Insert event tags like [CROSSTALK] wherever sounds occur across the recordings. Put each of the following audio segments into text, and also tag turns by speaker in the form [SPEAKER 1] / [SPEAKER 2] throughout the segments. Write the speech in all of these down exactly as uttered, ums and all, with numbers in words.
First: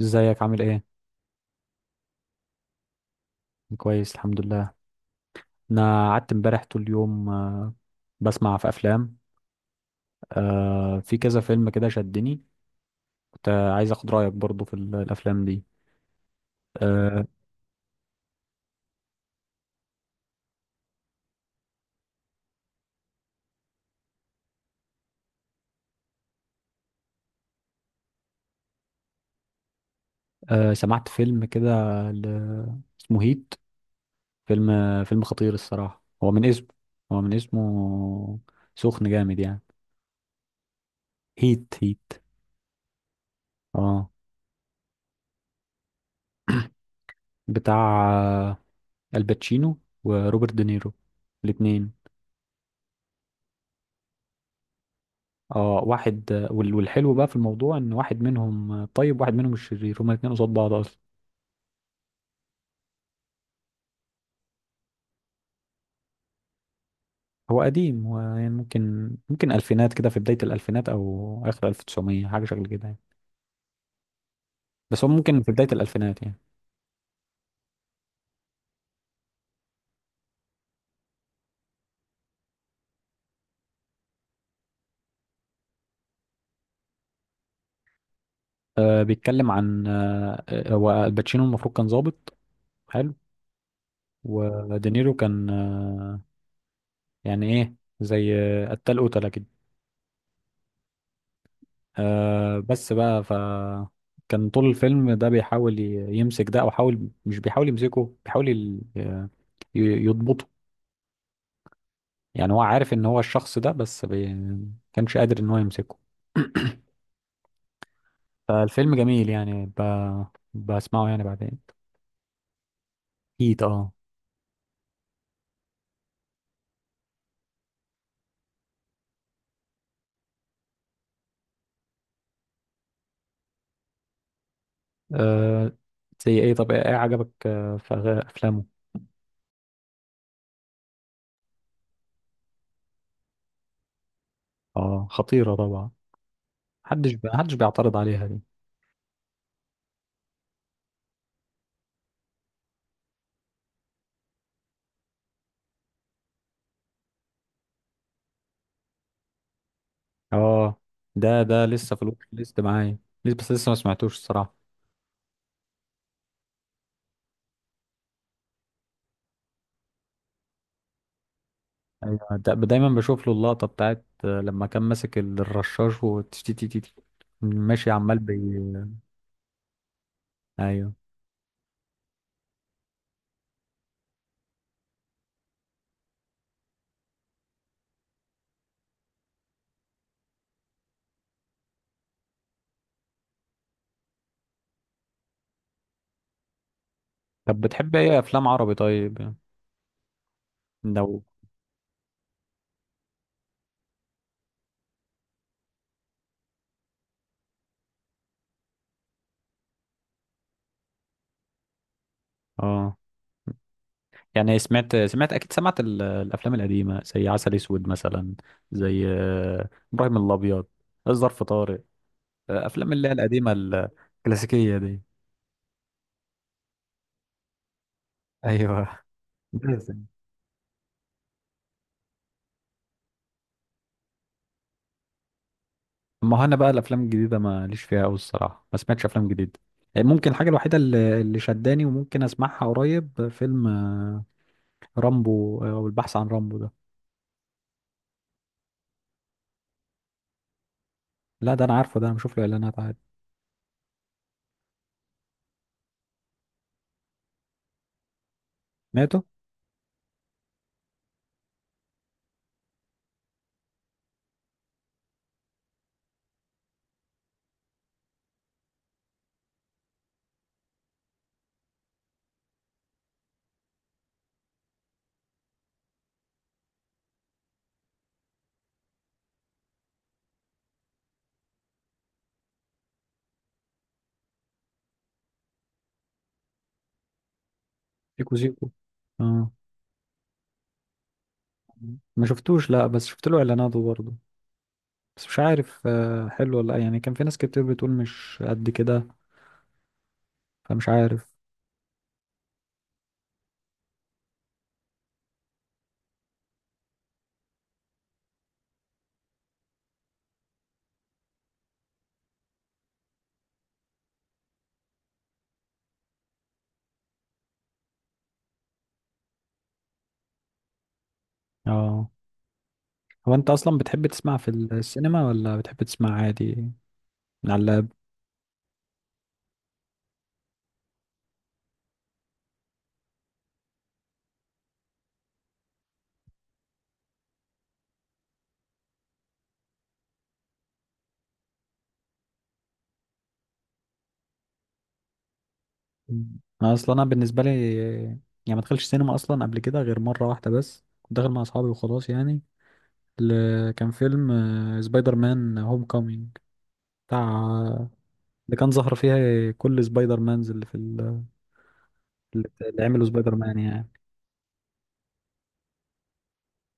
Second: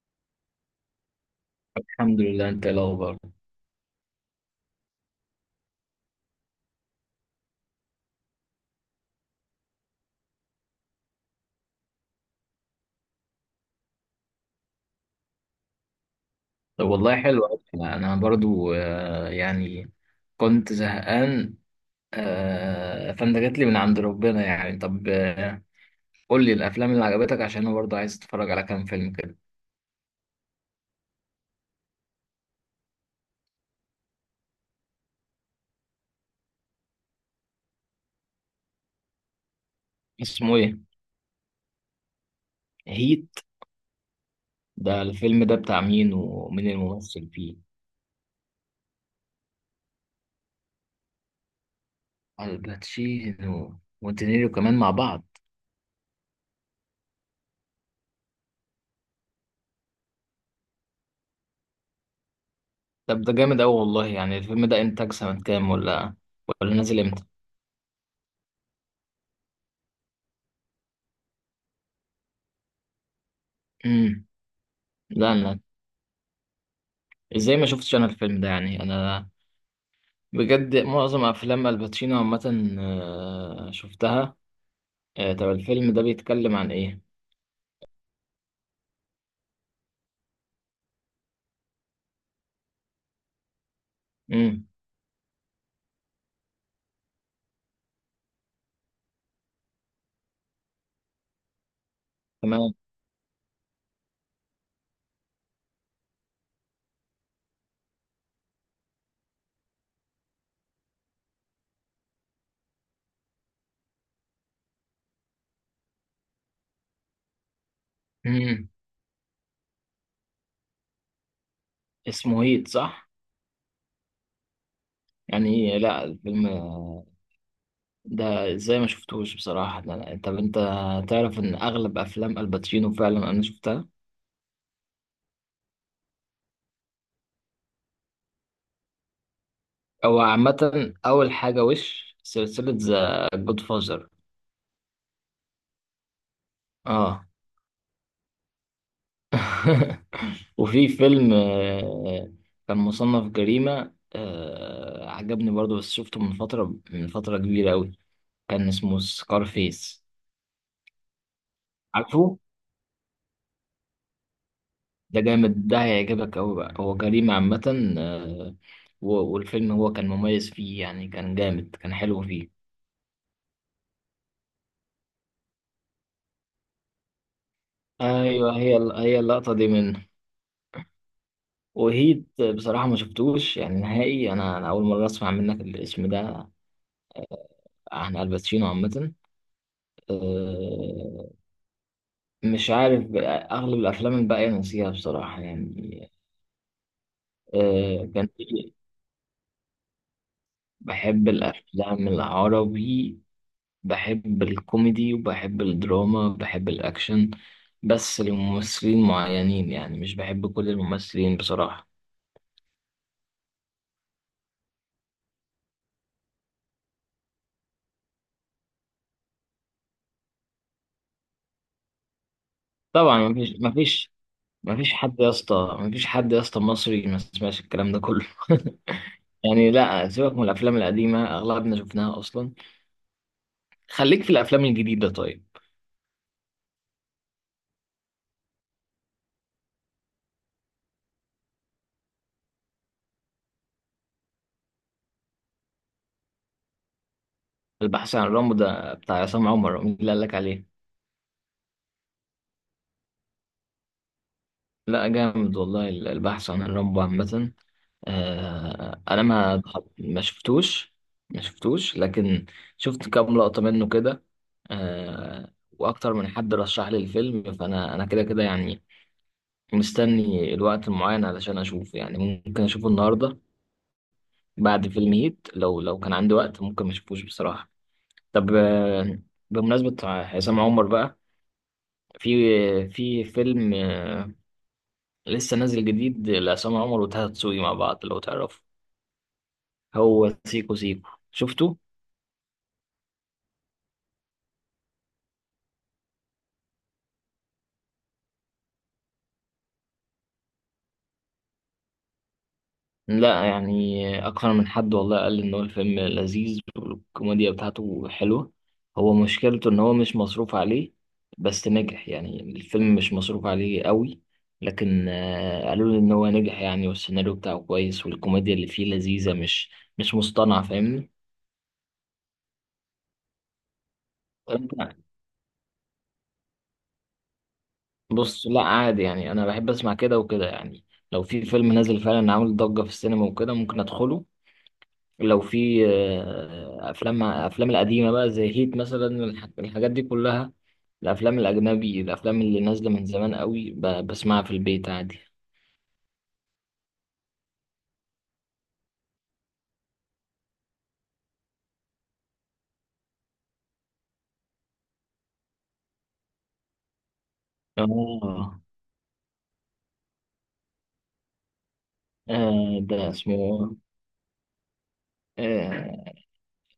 [SPEAKER 1] ازيك عامل ايه؟
[SPEAKER 2] الحمد لله. انت ايه الاخبار؟
[SPEAKER 1] كويس الحمد لله. انا قعدت امبارح طول اليوم، آه، بسمع في افلام. آه، في كذا فيلم كده شدني. كنت آه، عايز اخد رايك برضو في ال- الافلام دي.
[SPEAKER 2] طب والله
[SPEAKER 1] آه،
[SPEAKER 2] حلو أوي. انا برضو آه، يعني كنت زهقان. آه، فانت جات لي من عند ربنا يعني. طب آه، قول لي الافلام اللي عجبتك عشان انا برضو عايز اتفرج على كام فيلم كده.
[SPEAKER 1] آه، سمعت فيلم كده ل- اسمه هيت. فيلم فيلم خطير الصراحه، هو من اسمه، هو من اسمه سخن جامد يعني.
[SPEAKER 2] اسمه ايه؟
[SPEAKER 1] هيت هيت.
[SPEAKER 2] هيت؟
[SPEAKER 1] اه.
[SPEAKER 2] ده الفيلم ده بتاع مين، ومين الممثل فيه؟
[SPEAKER 1] بتاع آه، الباتشينو وروبرت دينيرو، الاتنين.
[SPEAKER 2] الباتشينو ودينيرو كمان مع بعض؟
[SPEAKER 1] اه، واحد وال- والحلو بقى في الموضوع ان واحد منهم طيب واحد منهم الشرير، هما الاتنين قصاد بعض اصلا.
[SPEAKER 2] طب ده جامد قوي والله. يعني الفيلم ده انتاج سنة كام، ولا ولا نازل امتى؟
[SPEAKER 1] هو قديم، هو يعني ممكن ممكن الفينات كده، في بداية الالفينات او اخر ألف وتسعمية، حاجة شكل كده يعني.
[SPEAKER 2] امم
[SPEAKER 1] بس هو
[SPEAKER 2] لا
[SPEAKER 1] ممكن في
[SPEAKER 2] انا
[SPEAKER 1] بداية الالفينات يعني.
[SPEAKER 2] ازاي ما شفتش انا الفيلم ده يعني؟ انا بجد معظم افلام الباتشينو عامه آه، شفتها. آه، طب الفيلم ده بيتكلم عن ايه؟
[SPEAKER 1] آه بيتكلم عن آه آه، هو الباتشينو المفروض كان ظابط. حلو.
[SPEAKER 2] امم
[SPEAKER 1] ودينيرو كان آه يعني ايه، زي آه، قتال قتلة كده. آه
[SPEAKER 2] تمام.
[SPEAKER 1] بس بقى، فكان طول الفيلم ده بيحاول ي- يمسك ده، او حاول، مش بيحاول يمسكه، بيحاول ي- آه، ي- يضبطه. يعني هو عارف ان هو الشخص ده، بس بي... كانش قادر ان هو يمسكه. [CLEARS THROAT]
[SPEAKER 2] امم
[SPEAKER 1] فالفيلم جميل يعني، ب... بسمعه يعني بعدين.
[SPEAKER 2] اسمه هيت صح؟
[SPEAKER 1] اكيد اه.
[SPEAKER 2] يعني لا الفيلم آه، ده، ازاي ما شفتوش بصراحه؟ ده أنا- طب انت تعرف ان اغلب افلام الباتشينو فعلا انا شفتها.
[SPEAKER 1] آه، زي ايه؟ طب ايه، إيه عجبك آه، في أغا- افلامه؟
[SPEAKER 2] هو عامه اول حاجه وش سلسله ذا جود فازر.
[SPEAKER 1] اه خطيرة طبعا، محدش
[SPEAKER 2] اه.
[SPEAKER 1] ب... محدش بيعترض عليها دي.
[SPEAKER 2] [LAUGHS] وفي فيلم آه، كان مصنف جريمة، آه، عجبني برضو بس شفته من فترة، من فترة كبيرة أوي. كان اسمه سكارفيس.
[SPEAKER 1] اه، ده ده لسه في الواتش
[SPEAKER 2] عارفه؟
[SPEAKER 1] ليست معايا. لسه، بس لسه ما سمعتوش الصراحة.
[SPEAKER 2] ده جامد، ده هيعجبك أوي بقى. هو جريمة عامة، آه، و- والفيلم هو كان مميز فيه يعني، كان جامد، كان حلو
[SPEAKER 1] ايوه،
[SPEAKER 2] فيه.
[SPEAKER 1] دا- دايما بشوف له اللقطه بتاعت آه، لما كان ماسك الرشاش وتشتي تي تي تي ماشي عمال بي.
[SPEAKER 2] أيوه، هي ال- هي اللقطة دي منه.
[SPEAKER 1] ايوه.
[SPEAKER 2] وهيت بصراحة ما شفتوش يعني نهائي. أنا أنا أول مرة أسمع منك الاسم ده عن الباتشينو عامة. آه، مش عارف بقى، أغلب الأفلام الباقية نسيها بصراحة يعني.
[SPEAKER 1] طب بتحب
[SPEAKER 2] آه،
[SPEAKER 1] ايه،
[SPEAKER 2] كان
[SPEAKER 1] افلام
[SPEAKER 2] في-
[SPEAKER 1] عربي طيب؟ لو
[SPEAKER 2] بحب الأفلام العربي. بحب الكوميدي، وبحب الدراما، بحب الأكشن، بس لممثلين معينين يعني، مش بحب كل الممثلين بصراحة.
[SPEAKER 1] اه يعني سمعت سمعت اكيد سمعت ال- الافلام القديمه زي عسل اسود مثلا، زي آه، ابراهيم الابيض، الظرف طارق، آه، افلام اللي هي
[SPEAKER 2] طبعا
[SPEAKER 1] القديمه،
[SPEAKER 2] مفيش مفيش
[SPEAKER 1] الكلاسيكيه
[SPEAKER 2] مفيش
[SPEAKER 1] دي.
[SPEAKER 2] حد يا اسطى، مفيش حد يا اسطى مصري ما سمعش الكلام ده كله. [LAUGHS]
[SPEAKER 1] ايوه.
[SPEAKER 2] يعني
[SPEAKER 1] [LAUGHS] بس.
[SPEAKER 2] لا، سيبك من الأفلام القديمة أغلبنا شفناها أصلا. خليك في الأفلام الجديدة طيب.
[SPEAKER 1] ما هو انا بقى الافلام الجديده ما ليش فيها قوي الصراحه، ما سمعتش افلام جديده. ممكن الحاجه الوحيده اللي اللي شداني وممكن اسمعها قريب فيلم رامبو، آه، او البحث عن رامبو ده.
[SPEAKER 2] البحث عن رامبو ده بتاع عصام عمر؟ مين اللي قال لك عليه؟
[SPEAKER 1] لا، ده انا عارفه ده، انا بشوف له اعلانات عادي.
[SPEAKER 2] لا جامد والله البحث عن رامبو عامة. آه أنا
[SPEAKER 1] سمعته.
[SPEAKER 2] ما ما شفتوش، ما شفتوش، لكن شفت كام لقطة منه كده. آه، وأكتر من حد رشح لي الفيلم، فأنا أنا كده كده يعني مستني الوقت المعين علشان أشوفه يعني. ممكن أشوفه النهاردة بعد فيلم هيت. لو لو كان عندي وقت، ممكن ما أشوفوش بصراحة. طب آه بمناسبة عصام عمر بقى، في في فيلم لسه نازل جديد لعصام عمر وطه دسوقي مع بعض، لو
[SPEAKER 1] سيكو
[SPEAKER 2] تعرفه.
[SPEAKER 1] سيكو. اه،
[SPEAKER 2] هو سيكو سيكو، شفته؟
[SPEAKER 1] ما شفتوش، لا، بس شفت له اعلاناته برضه. بس مش عارف آه، حلو ولا لأ. يعني كان في ناس كتير بتقول مش قد كده، فمش عارف.
[SPEAKER 2] لا يعني أكثر من حد والله قال إن هو الفيلم لذيذ والكوميديا بتاعته حلوة. هو مشكلته إن هو مش مصروف عليه. بس نجح يعني، الفيلم مش مصروف عليه قوي، لكن آه، قالوا لي إن هو نجح يعني، والسيناريو بتاعه كويس، والكوميديا اللي فيه لذيذة، مش مش مصطنعة، فاهمني؟
[SPEAKER 1] اه، هو انت اصلا بتحب تسمع في
[SPEAKER 2] انت؟
[SPEAKER 1] السينما ولا بتحب تسمع عادي؟ من على.
[SPEAKER 2] بص لا عادي، يعني انا بحب اسمع كده وكده يعني. لو في فيلم نازل فعلا عامل ضجة في السينما وكده ممكن ادخله. لو في آه، افلام افلام القديمة بقى زي هيت مثلا، الح- الحاجات دي كلها، الافلام الاجنبي، الافلام اللي نازلة من زمان قوي، ب- بسمعها في البيت عادي.
[SPEAKER 1] مم. اصلا انا بالنسبه لي، يعني ما دخلش سينما اصلا قبل كده غير مره واحده، بس كنت داخل مع اصحابي وخلاص يعني. ل- كان فيلم آه، سبايدر مان هوم كومينج، بتاع اللي
[SPEAKER 2] اه.
[SPEAKER 1] كان ظهر فيها كل سبايدر مانز اللي في ال-
[SPEAKER 2] آه،
[SPEAKER 1] اللي عملوا
[SPEAKER 2] ده
[SPEAKER 1] سبايدر مان
[SPEAKER 2] اسمه
[SPEAKER 1] يعني.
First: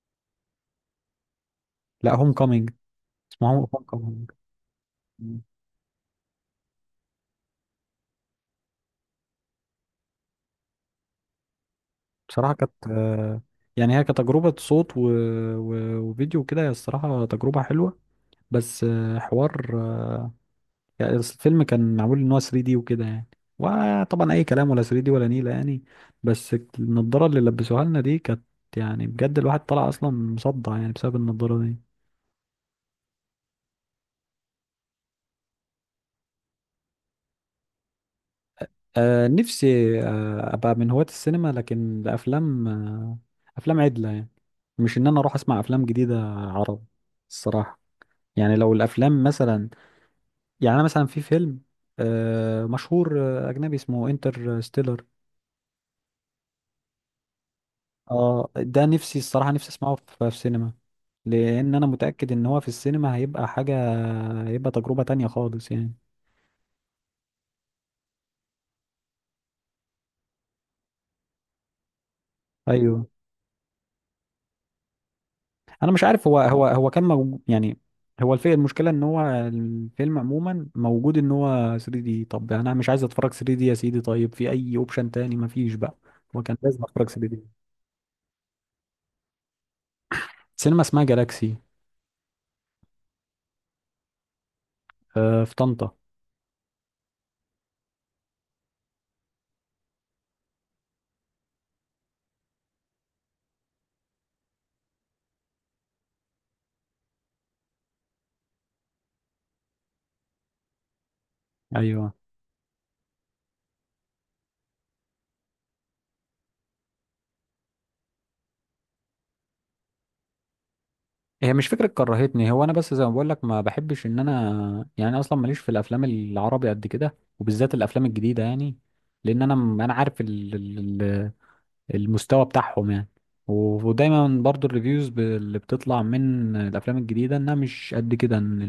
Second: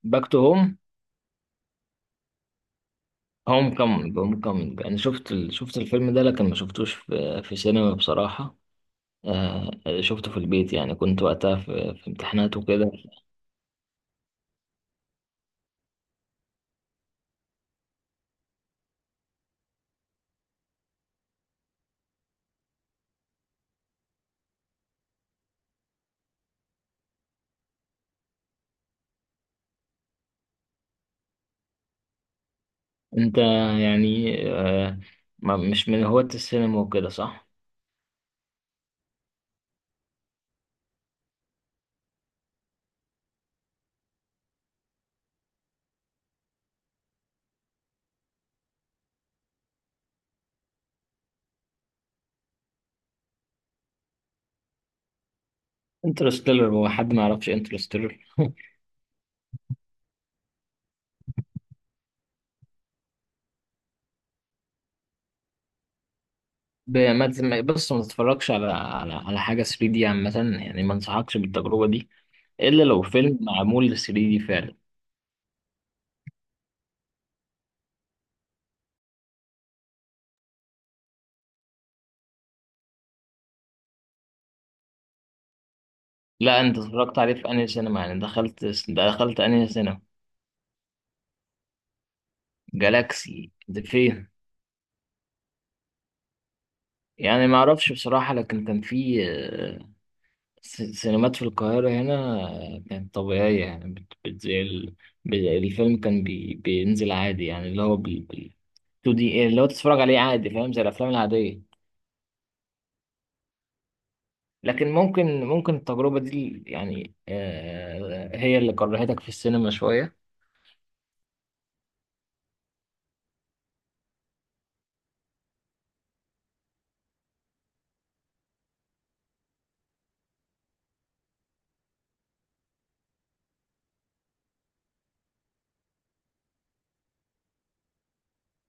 [SPEAKER 2] باك تو هوم.
[SPEAKER 1] لا، هوم كومينج، اسمه هوم
[SPEAKER 2] هوم كامينج،
[SPEAKER 1] كومينج.
[SPEAKER 2] هوم كامينج. انا شفت ال- شفت الفيلم ده، لكن ما شفتوش في في سينما بصراحة. آه، شفته في البيت يعني، كنت وقتها في، في
[SPEAKER 1] بصراحه
[SPEAKER 2] امتحانات
[SPEAKER 1] كانت
[SPEAKER 2] وكده.
[SPEAKER 1] آه، يعني هي كتجربه صوت و... و... وفيديو كده، هي الصراحه تجربه حلوه. بس آه، حوار يعني، بس الفيلم كان معمول ان هو ثري دي وكده يعني، وطبعا اي كلام ولا ثري دي ولا نيله يعني. بس النضاره اللي لبسوها لنا دي كانت يعني بجد الواحد طلع اصلا مصدع يعني بسبب النضاره دي.
[SPEAKER 2] انت يعني آه، ما مش من هواة السينما وكده صح؟
[SPEAKER 1] آه نفسي آه ابقى من هواة السينما، لكن لافلام آه افلام عدله يعني. مش ان انا اروح اسمع افلام جديده عرب الصراحه. يعني لو الافلام مثلا، يعني انا مثلا، في فيلم آه مشهور آه، اجنبي اسمه انترستيلر.
[SPEAKER 2] انترستيلر؟ هو حد ما يعرفش انترستيلر.
[SPEAKER 1] اه، ده نفسي الصراحة، نفسي اسمعه في في سينما، لان انا متأكد ان هو في السينما هيبقى حاجة، هيبقى تجربة تانية خالص يعني.
[SPEAKER 2] [LAUGHS] ب- ما تسمع- بص ما تتفرجش على على على حاجة ثري دي عامة، يعني ما انصحكش بالتجربة دي، الا لو
[SPEAKER 1] ايوه،
[SPEAKER 2] فيلم معمول لل ثري دي فعلا.
[SPEAKER 1] انا مش عارف، هو هو هو كان موجود يعني. هو الفيلم، المشكلة ان هو الفيلم عموما موجود ان هو ثري دي. طب انا مش عايز اتفرج ثري دي يا سيدي، طيب في اي اوبشن تاني؟ مفيش بقى. هو كان
[SPEAKER 2] لا انت
[SPEAKER 1] لازم اتفرج
[SPEAKER 2] اتفرجت عليه
[SPEAKER 1] ثري دي.
[SPEAKER 2] في انهي سينما؟ يعني دخلت دخلت انهي سينما؟
[SPEAKER 1] سينما اسمها جالاكسي.
[SPEAKER 2] جالاكسي ده فين؟
[SPEAKER 1] آه، في طنطا.
[SPEAKER 2] يعني ما اعرفش بصراحة. لكن كان في آه، س- سينمات في القاهرة هنا كانت طبيعية يعني، بت... بت... زي ال... ب- الفيلم كان بي... بينزل عادي يعني اللي هو بال... بال... تو دي اللي هو تتفرج عليه عادي، فاهم؟ زي الأفلام العادية.
[SPEAKER 1] ايوه،
[SPEAKER 2] لكن ممكن، ممكن التجربة دي يعني آه... هي اللي كرهتك في السينما شوية.
[SPEAKER 1] هي مش فكرة كرهتني، هو انا بس زي ما بقول لك ما بحبش ان انا، يعني اصلا ماليش في الافلام العربي قد كده، وبالذات الافلام الجديدة يعني. لان انا، انا عارف ال- ال- ال- المستوى بتاعهم يعني. و- ودايما برضو الريفيوز ب- اللي بتطلع من الافلام الجديدة انها مش قد كده، ان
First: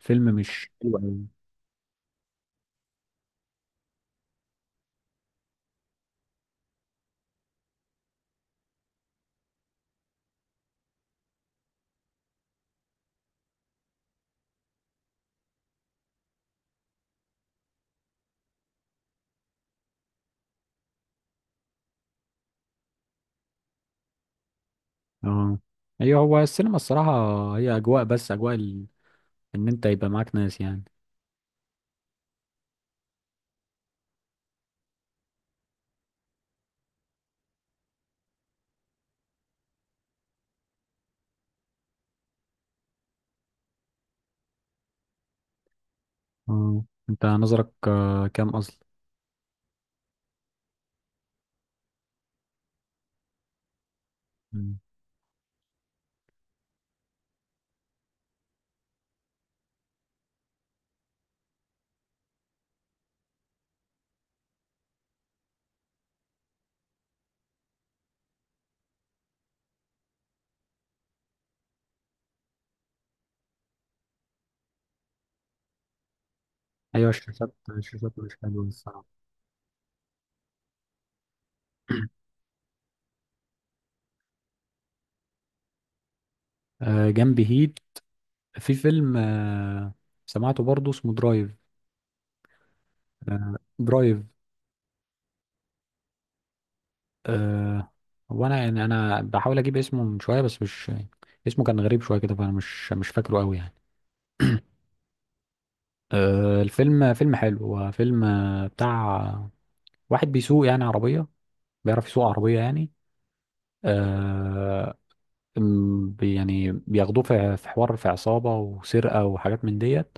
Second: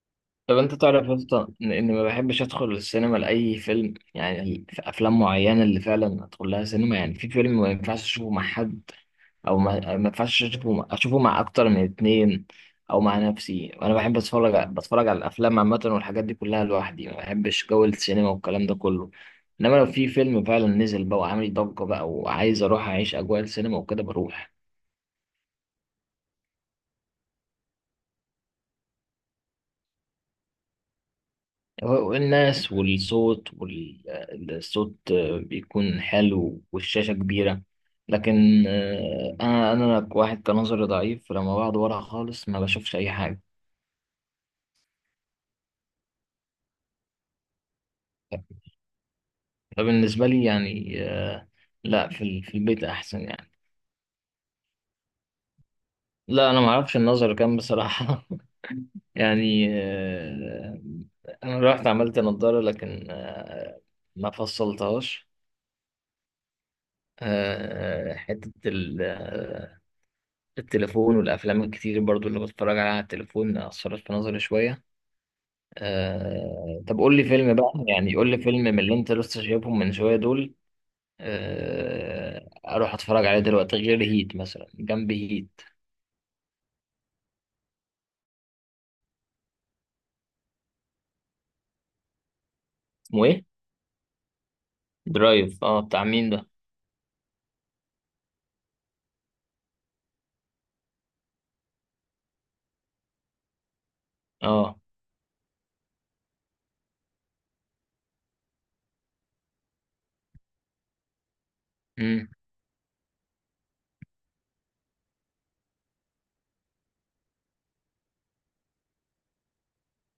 [SPEAKER 1] الفيلم
[SPEAKER 2] طب
[SPEAKER 1] مش
[SPEAKER 2] أنت
[SPEAKER 1] حلو
[SPEAKER 2] تعرف يا
[SPEAKER 1] أوي.
[SPEAKER 2] اسطى إن، إن ما بحبش أدخل السينما لأي فيلم. يعني في أفلام معينة اللي فعلا أدخل لها سينما. يعني في فيلم ما ينفعش أشوفه مع حد، او ما, ما ينفعش اشوفه مع- اشوفه مع اكتر من اتنين، او مع نفسي. وانا بحب اتفرج ع- بتفرج على الافلام عامه والحاجات دي كلها لوحدي. ما بحبش جو السينما والكلام ده كله. انما لو في فيلم فعلا نزل بقى وعامل ضجه بقى وعايز اروح اعيش اجواء السينما وكده، بروح.
[SPEAKER 1] اه. ايوه، هو السينما الصراحة هي اجواء، بس اجواء ال. ان انت يبقى معاك ناس يعني.
[SPEAKER 2] والناس والصوت والصوت بيكون حلو، والشاشه كبيره، لكن آه، انا، انا واحد كنظري ضعيف، فلما بقعد ورا خالص ما بشوفش اي حاجه.
[SPEAKER 1] اه، انت نظرك آه، كام اصلا؟
[SPEAKER 2] بالنسبة لي يعني آه، لا في ال- في البيت أحسن يعني.
[SPEAKER 1] مم.
[SPEAKER 2] لا أنا ما أعرفش النظر كام بصراحة. [LAUGHS] يعني آه، أنا رحت عملت نضارة، لكن آه، ما فصلتهاش. آه، آه، حتة ال- آه، التليفون والأفلام الكتير برضو اللي بتفرج عليها على التليفون أثرت في نظري شوية. آه، طب
[SPEAKER 1] ايوه،
[SPEAKER 2] قول لي
[SPEAKER 1] الشاشات
[SPEAKER 2] فيلم بقى،
[SPEAKER 1] الشاشات
[SPEAKER 2] يعني قول
[SPEAKER 1] مش
[SPEAKER 2] لي فيلم
[SPEAKER 1] حلوة
[SPEAKER 2] من اللي
[SPEAKER 1] الصراحة.
[SPEAKER 2] أنت لسه شايفهم من شوية دول، آه، أروح أتفرج عليه دلوقتي غير هيت مثلا، جنب هيت.
[SPEAKER 1] آه، جنب هيت في فيلم آه، سمعته برضه، اسمه درايف.
[SPEAKER 2] اسمه إيه؟
[SPEAKER 1] آه، درايف.
[SPEAKER 2] درايف. اه بتاع مين ده؟
[SPEAKER 1] آه، هو انا يعني، انا بحاول اجيب اسمه من شويه بس مش. اسمه كان غريب شويه كده، فانا مش مش فاكره قوي يعني.
[SPEAKER 2] اه.
[SPEAKER 1] آه، الفيلم فيلم حلو، هو فيلم آه، بتاع واحد بيسوق يعني عربيه، بيعرف يسوق
[SPEAKER 2] امم
[SPEAKER 1] عربيه يعني. آه، م- بي- يعني بياخدوه في في حوار، في عصابه وسرقه وحاجات من ديت.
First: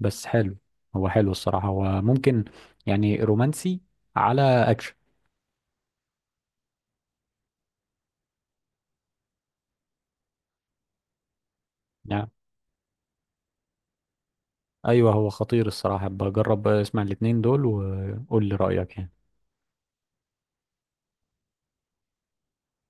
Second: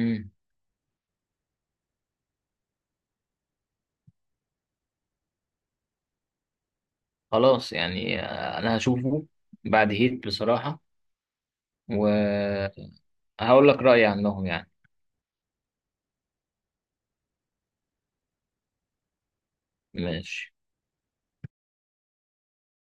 [SPEAKER 1] بس حلو، هو حلو الصراحة، هو ممكن يعني رومانسي على أكشن.
[SPEAKER 2] خلاص، يعني آه، انا هشوفه بعد هيت بصراحة،
[SPEAKER 1] يعني
[SPEAKER 2] وهقول لك رأيي عنهم يعني.
[SPEAKER 1] أيوه، هو خطير الصراحة، بجرب اسمع الاتنين دول وقول لي رأيك يعني
[SPEAKER 2] ماشي.